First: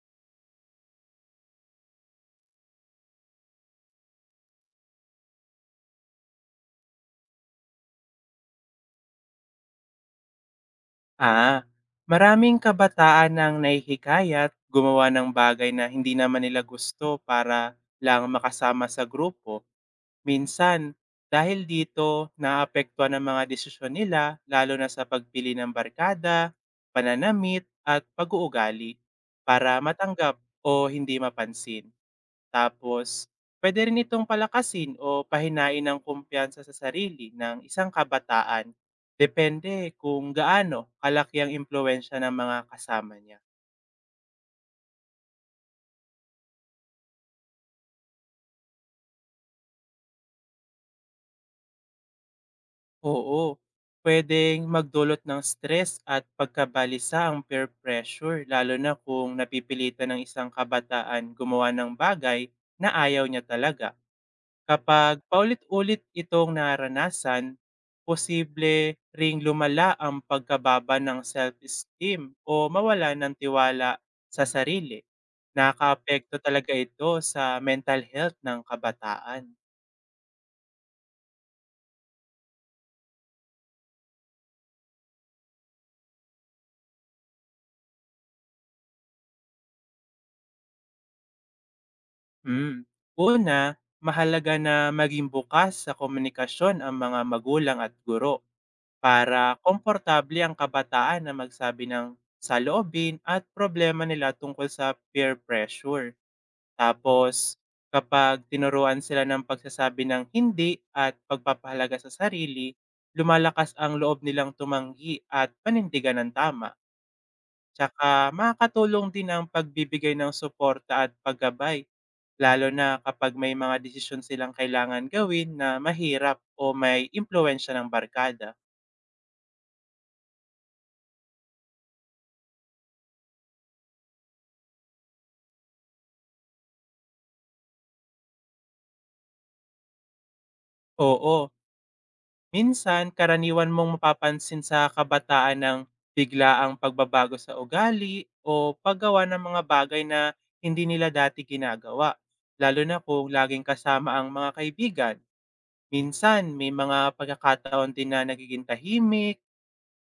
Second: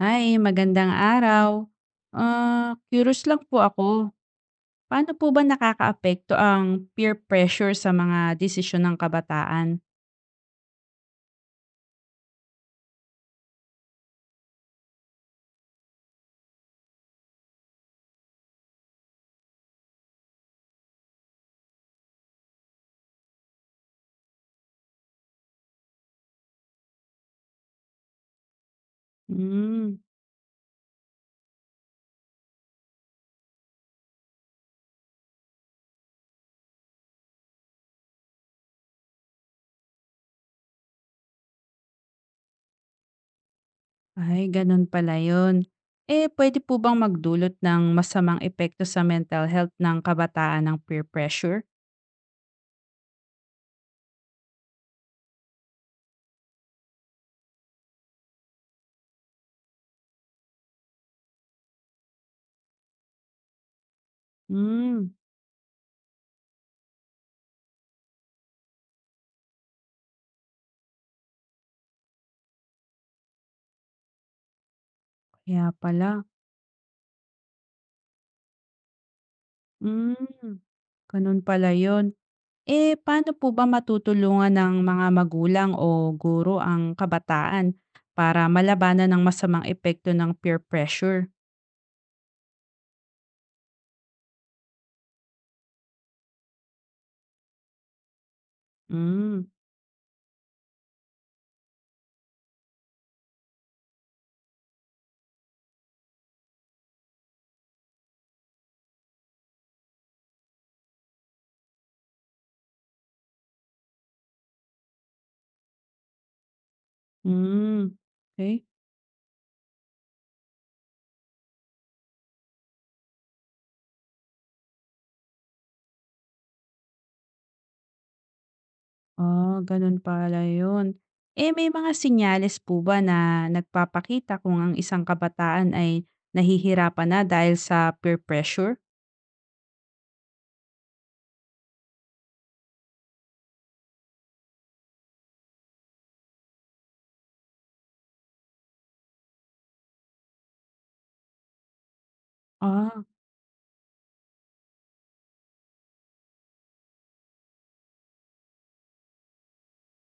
Hi, magandang araw. Ah, curious lang po ako. Paano po ba nakakaapekto ang peer pressure sa mga desisyon ng kabataan? Ah, Maraming kabataan ang nahihikayat gumawa ng bagay na hindi naman nila gusto para lang makasama sa grupo. Minsan, dahil dito, naapektuhan ang mga desisyon nila, lalo na sa pagpili ng barkada, pananamit at pag-uugali para Hmm, matanggap o hindi mapansin. Tapos, puwede rin itong palakasin o pahinain ng kumpiyansa sa sarili ng isang kabataan, depende kung gaano kalaki ang impluwensiya ng mga kasama niya. ay, ganun pala yun. Eh, pwede po bang magdulot ng masamang epekto sa mental health ng kabataan ng peer pressure? Oo, puwedeng magdulot ng stress at pagkabalisa ang peer pressure, lalo na kung napipilitan ng isang kabataan gumawa ng bagay na ayaw niya talaga. Hmm, Kapag paulit-ulit itong naranasan, posible ring lumala ang pagkababa ng self-esteem o mawala ng tiwala sa sarili. Kaya pala. Nakakaapekto talaga ito sa mental health ng kabataan. Hmm, Ganun pala yun. Eh, paano po ba matutulungan ng mga magulang o guro ang kabataan para malabanan ang masamang epekto ng peer pressure? Mm. Una, mahalaga na maging bukas sa komunikasyon ang mga magulang at guro, Hmm. para komportable ang kabataan na magsabi ng saloobin at problema nila tungkol sa peer pressure. Tapos, kapag tinuruan sila ng pagsasabi ng hindi at pagpapahalaga sa sarili, lumalakas ang loob nilang tumanggi at panindigan ng tama. Hmm. Tsaka Okey. makakatulong din ang pagbibigay ng suporta at paggabay, lalo na kapag may mga desisyon silang kailangan gawin na mahirap o may impluensya ng barkada. Ah, gano'n pala 'yun. Eh, may mga sinyales po ba na nagpapakita kung ang isang kabataan ay nahihirapan na dahil sa peer pressure? Oo. Minsan, karaniwan mong mapapansin sa kabataan ng bigla ang pagbabago sa ugali o paggawa ng mga bagay na hindi nila dati ginagawa, lalo na Ah, kung laging kasama ang mga kaibigan. Minsan, may mga pagkakataon din na nagiging tahimik,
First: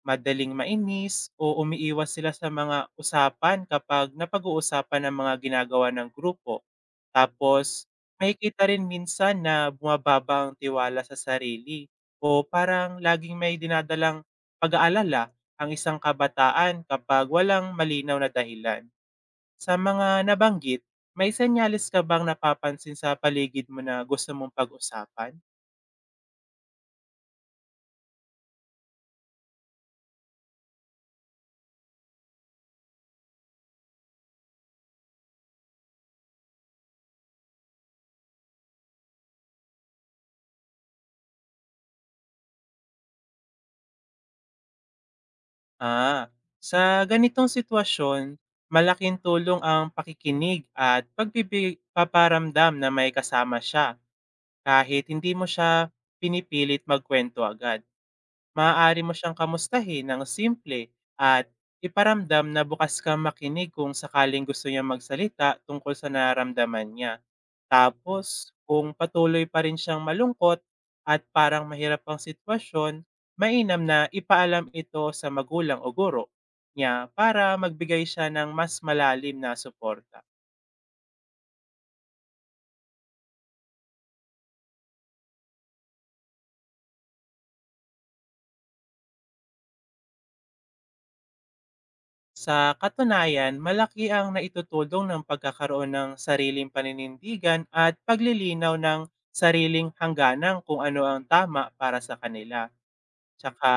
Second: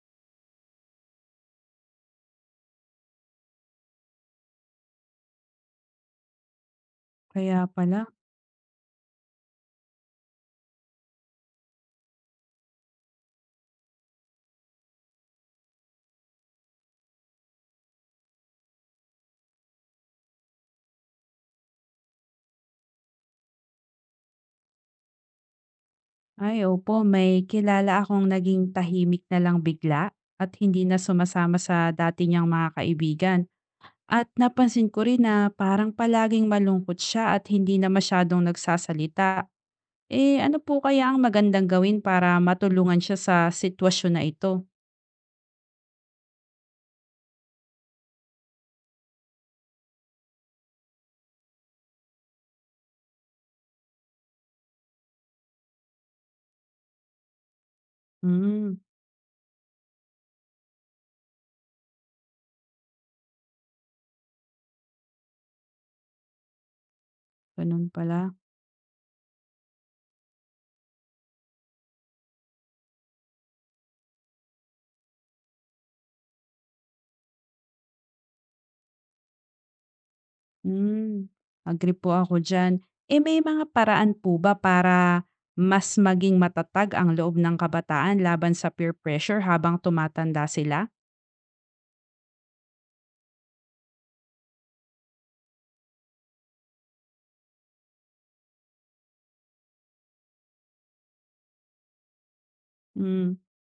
madaling mainis, o umiiwas sila sa mga usapan kapag napag-uusapan ang mga ginagawa ng grupo. kaya Tapos pala. makikita rin minsan na bumababa ang tiwala sa sarili o parang laging may dinadalang pag-aalala ang isang kabataan kapag walang malinaw na dahilan. Sa mga nabanggit, may senyales ka bang napapansin sa paligid mo na gusto mong pag-usapan? Ay, opo, may kilala akong naging tahimik na lang bigla at hindi na sumasama sa dati niyang mga kaibigan. At napansin ko rin na parang palaging malungkot siya at hindi na masyadong nagsasalita. Eh, ano po kaya ang magandang gawin para matulungan siya sa sitwasyon na ito? Ah, sa ganitong sitwasyon, malaking tulong ang pakikinig at pagbibig paparamdam na may kasama siya kahit hindi mo siya pinipilit magkwento agad. Hmm, Maaari mo siyang kamustahin ng simple at iparamdam na bukas kang makinig kung sakaling gusto niya magsalita tungkol sa nararamdaman niya. Ganun pala. Tapos, kung patuloy pa rin siyang malungkot at parang mahirap ang sitwasyon, mainam na ipaalam ito sa magulang o guro niya para magbigay siya ng mas malalim na suporta. Hmm, Agree po ako dyan. Eh, may mga paraan po ba para mas maging matatag ang loob ng kabataan laban sa peer pressure habang tumatanda sila? Sa katunayan, malaki ang naitutulong ng pagkakaroon ng sariling paninindigan at paglilinaw ng sariling hangganang kung ano ang tama para sa kanila. Hmm, Tsaka,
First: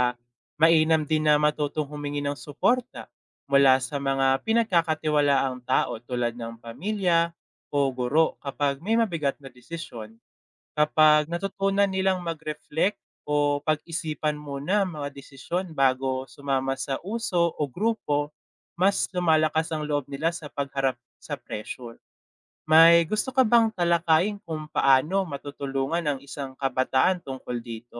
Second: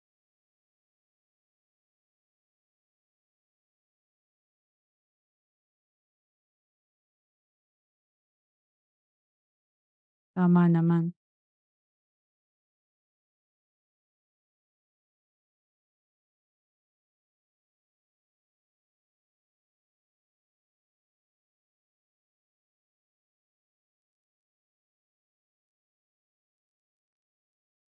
mainam din na matutong humingi ng suporta mula sa mga pinagkakatiwalaang tao tulad ng pamilya o guro kapag may mabigat na desisyon. Tama naman. Kapag natutunan nilang mag-reflect o pag-isipan muna ang mga desisyon bago sumama sa uso o grupo, mas lumalakas ang loob nila sa pagharap sa pressure. May gusto ka bang talakayin kung paano matutulungan ang isang kabataan tungkol dito?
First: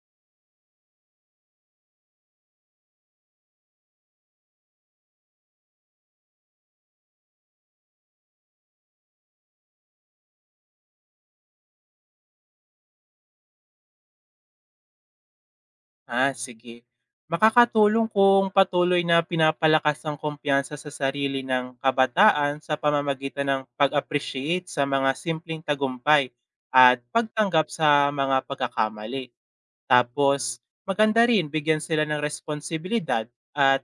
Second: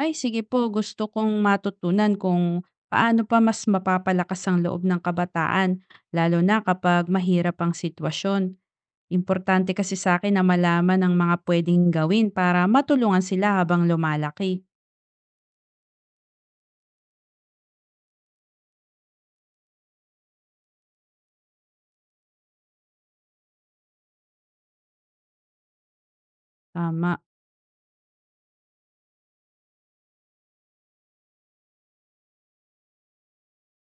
Ay, sige po, gusto kong matutunan kung paano pa mas mapapalakas ang loob ng kabataan, lalo na kapag mahirap ang sitwasyon. Importante kasi sa akin na malaman ang mga pwedeng gawin para matulungan sila habang lumalaki. Sige. Makakatulong kung patuloy na pinapalakas ang kumpiyansa sa sarili ng kabataan sa pamamagitan ng pag-appreciate sa mga simpleng tagumpay at Tama. pagtanggap sa mga pagkakamali. Tapos, maganda rin bigyan sila ng responsibilidad at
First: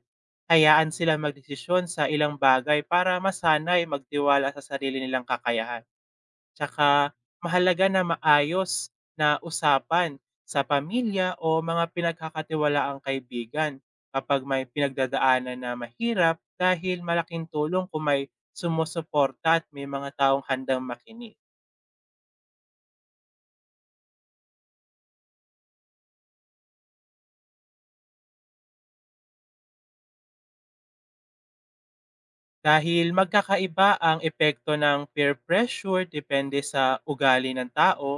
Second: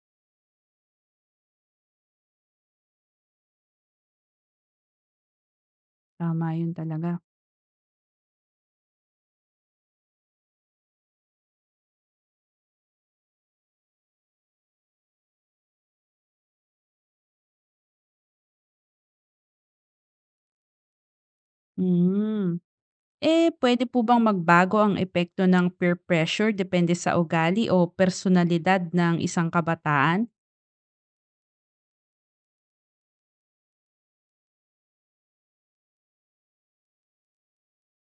hayaan sila magdesisyon sa ilang bagay para masanay magtiwala sa sarili nilang kakayahan. Tama yun Tsaka talaga. mahalaga na maayos na usapan sa pamilya o mga pinagkakatiwalaang kaibigan kapag may pinagdadaanan na mahirap, dahil malaking tulong kung may sumusuporta at may mga taong handang makinig. Mm. Eh, pwede po bang magbago ang epekto ng peer pressure depende sa ugali o personalidad ng isang kabataan? Dahil magkakaiba ang epekto ng peer pressure depende sa ugali ng tao,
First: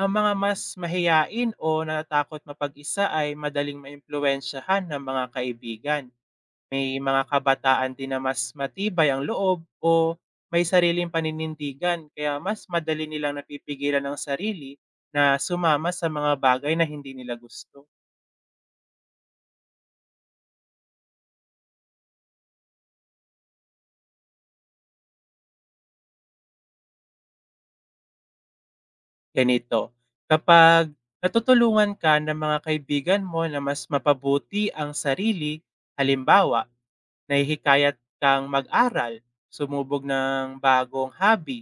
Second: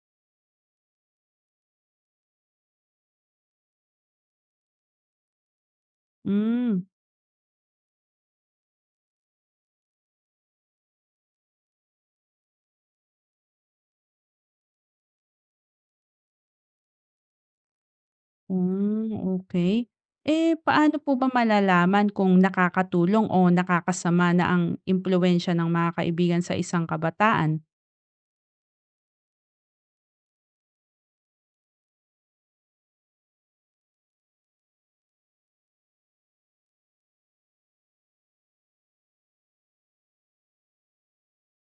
ang mga mas mahiyain o natatakot mapag-isa ay madaling maimpluwensyahan ng mga kaibigan. Mm. May mga kabataan din na mas matibay ang loob o may sariling paninindigan, kaya mas madali nilang napipigilan ang sarili na sumama sa mga bagay na hindi nila gusto. Hmm, okay. Eh, paano po ba malalaman kung nakakatulong o nakakasama na ang impluwensiya ng mga kaibigan sa isang kabataan? Ganito, kapag natutulungan ka ng mga kaibigan mo na mas mapabuti ang sarili, halimbawa, nahihikayat kang mag-aral, sumubog ng bagong hobby,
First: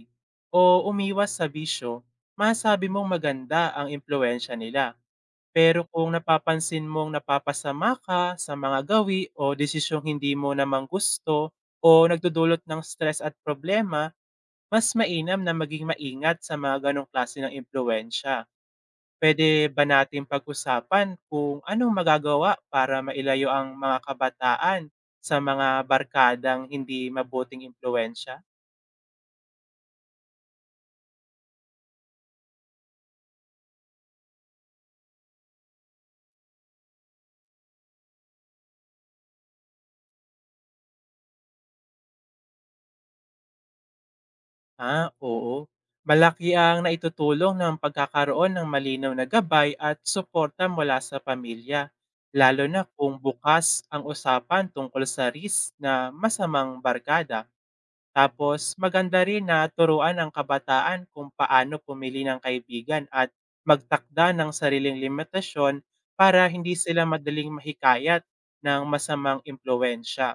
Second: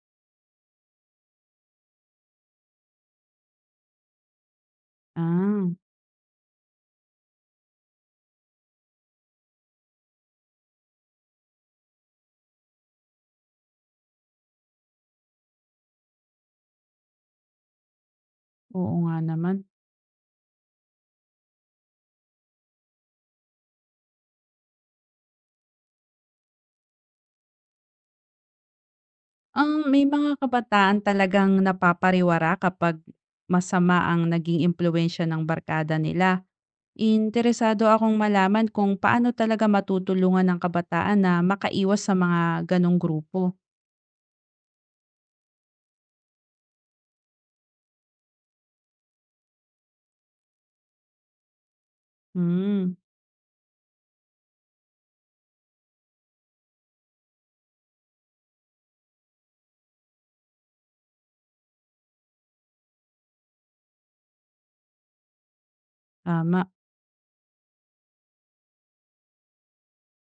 o umiwas sa bisyo, masabi mong maganda ang impluensya nila. Ah, Pero kung napapansin mong napapasama ka sa mga gawi o desisyong hindi mo naman gusto o nagdudulot ng stress at problema, mas mainam na maging maingat sa mga ganong klase ng impluensya. oo nga Pwede naman. ba natin pag-usapan kung anong magagawa para mailayo ang mga kabataan sa mga barkadang hindi mabuting impluensya? Ang may mga kabataan talagang napapariwara kapag masama ang naging impluwensiya ng barkada nila. Interesado akong malaman kung paano talaga matutulungan ng kabataan na makaiwas sa mga gano'ng grupo. Oo. Malaki ang naitutulong ng pagkakaroon ng malinaw na gabay at suporta mula sa pamilya, lalo na Hmm, kung bukas ang usapan tungkol sa risk na masamang barkada. Tapos maganda rin na turuan ang kabataan kung paano pumili ng kaibigan at magtakda ng sariling limitasyon para tama. hindi sila madaling mahikayat ng masamang impluensya.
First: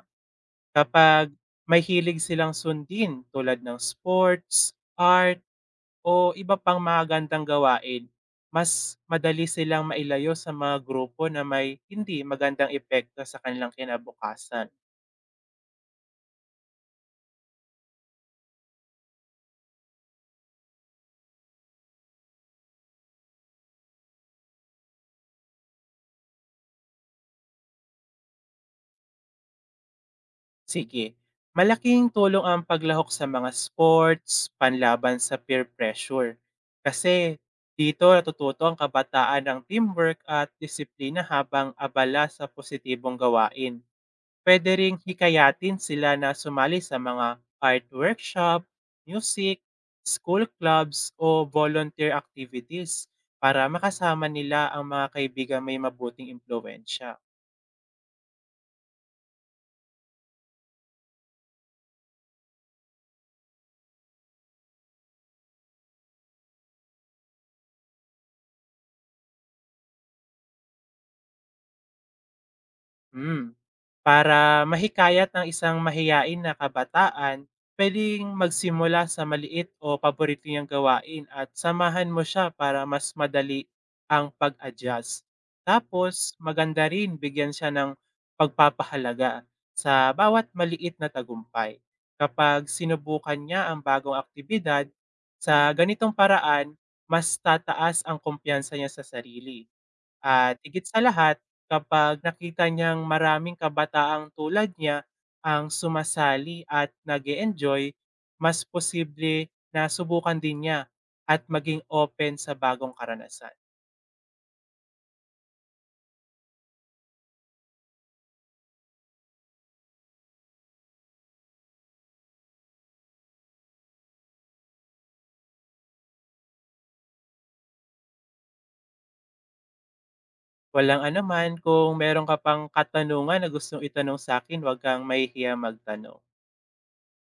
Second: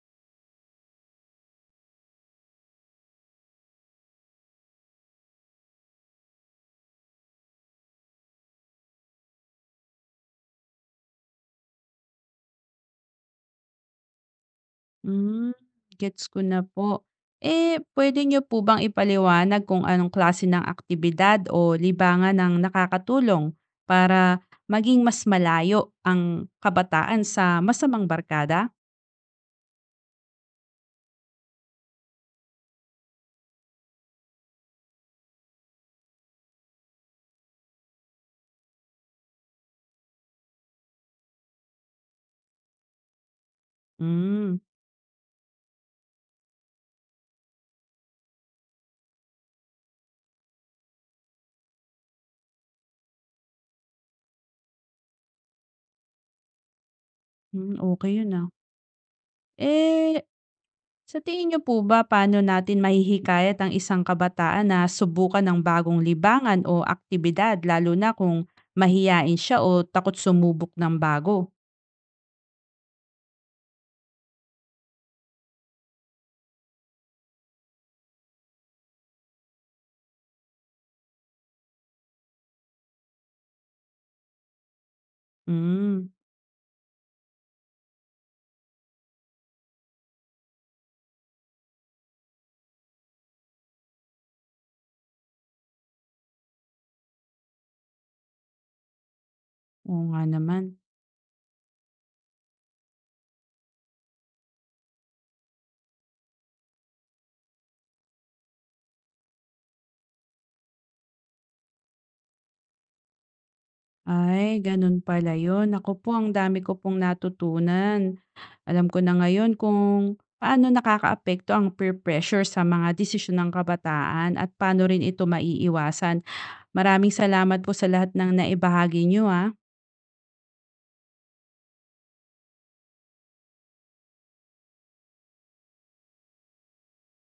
Kapag may hilig silang sundin tulad ng sports, art, o iba pang magagandang gawain, mas madali silang mailayo sa mga grupo na may hindi magandang epekto sa kanilang kinabukasan. Hmm, Gets ko na po. Eh, pwede niyo po bang ipaliwanag kung anong klase ng aktibidad o libangan ang nakakatulong para maging mas malayo ang kabataan sa masamang barkada? Sige, malaking tulong ang paglahok sa mga sports, panlaban sa peer pressure. Kasi dito natututo ang kabataan ng teamwork at disiplina habang abala sa positibong gawain. Hmm. Puwede ring hikayatin sila na sumali sa mga art workshop, music, school clubs o volunteer activities para makasama nila ang mga kaibigan may mabuting impluwensya. Hmm. Okey yun, ah. Eh, sa tingin niyo po ba paano natin mahihikayat ang isang kabataan na subukan ng bagong libangan o aktibidad lalo na kung mahiyain siya o takot sumubok ng bago? Hmm. Para mahikayat ng isang mahiyain na kabataan, pwedeng magsimula sa maliit o paborito niyang gawain at samahan mo siya para mas madali ang pag-adjust. Hmm, Tapos, maganda rin bigyan siya ng pagpapahalaga sa bawat maliit na tagumpay. Kapag sinubukan niya ang bagong aktibidad, sa ganitong paraan, mas tataas ang kumpiyansa niya sa sarili. oo nga At naman. higit sa lahat, kapag nakita niyang maraming kabataang tulad niya ang sumasali at nag enjoy, mas posible na subukan din niya at maging open sa bagong karanasan. Ay, ganun pala yun. Naku po, ang dami ko pong natutunan. Alam ko na ngayon kung paano nakakaapekto ang peer pressure sa mga desisyon ng kabataan at paano rin ito maiiwasan. Maraming salamat po sa lahat ng naibahagi nyo ah. Walang anuman, kung meron ka pang katanungan na gustong itanong sa akin, 'wag kang mahihiya magtanong.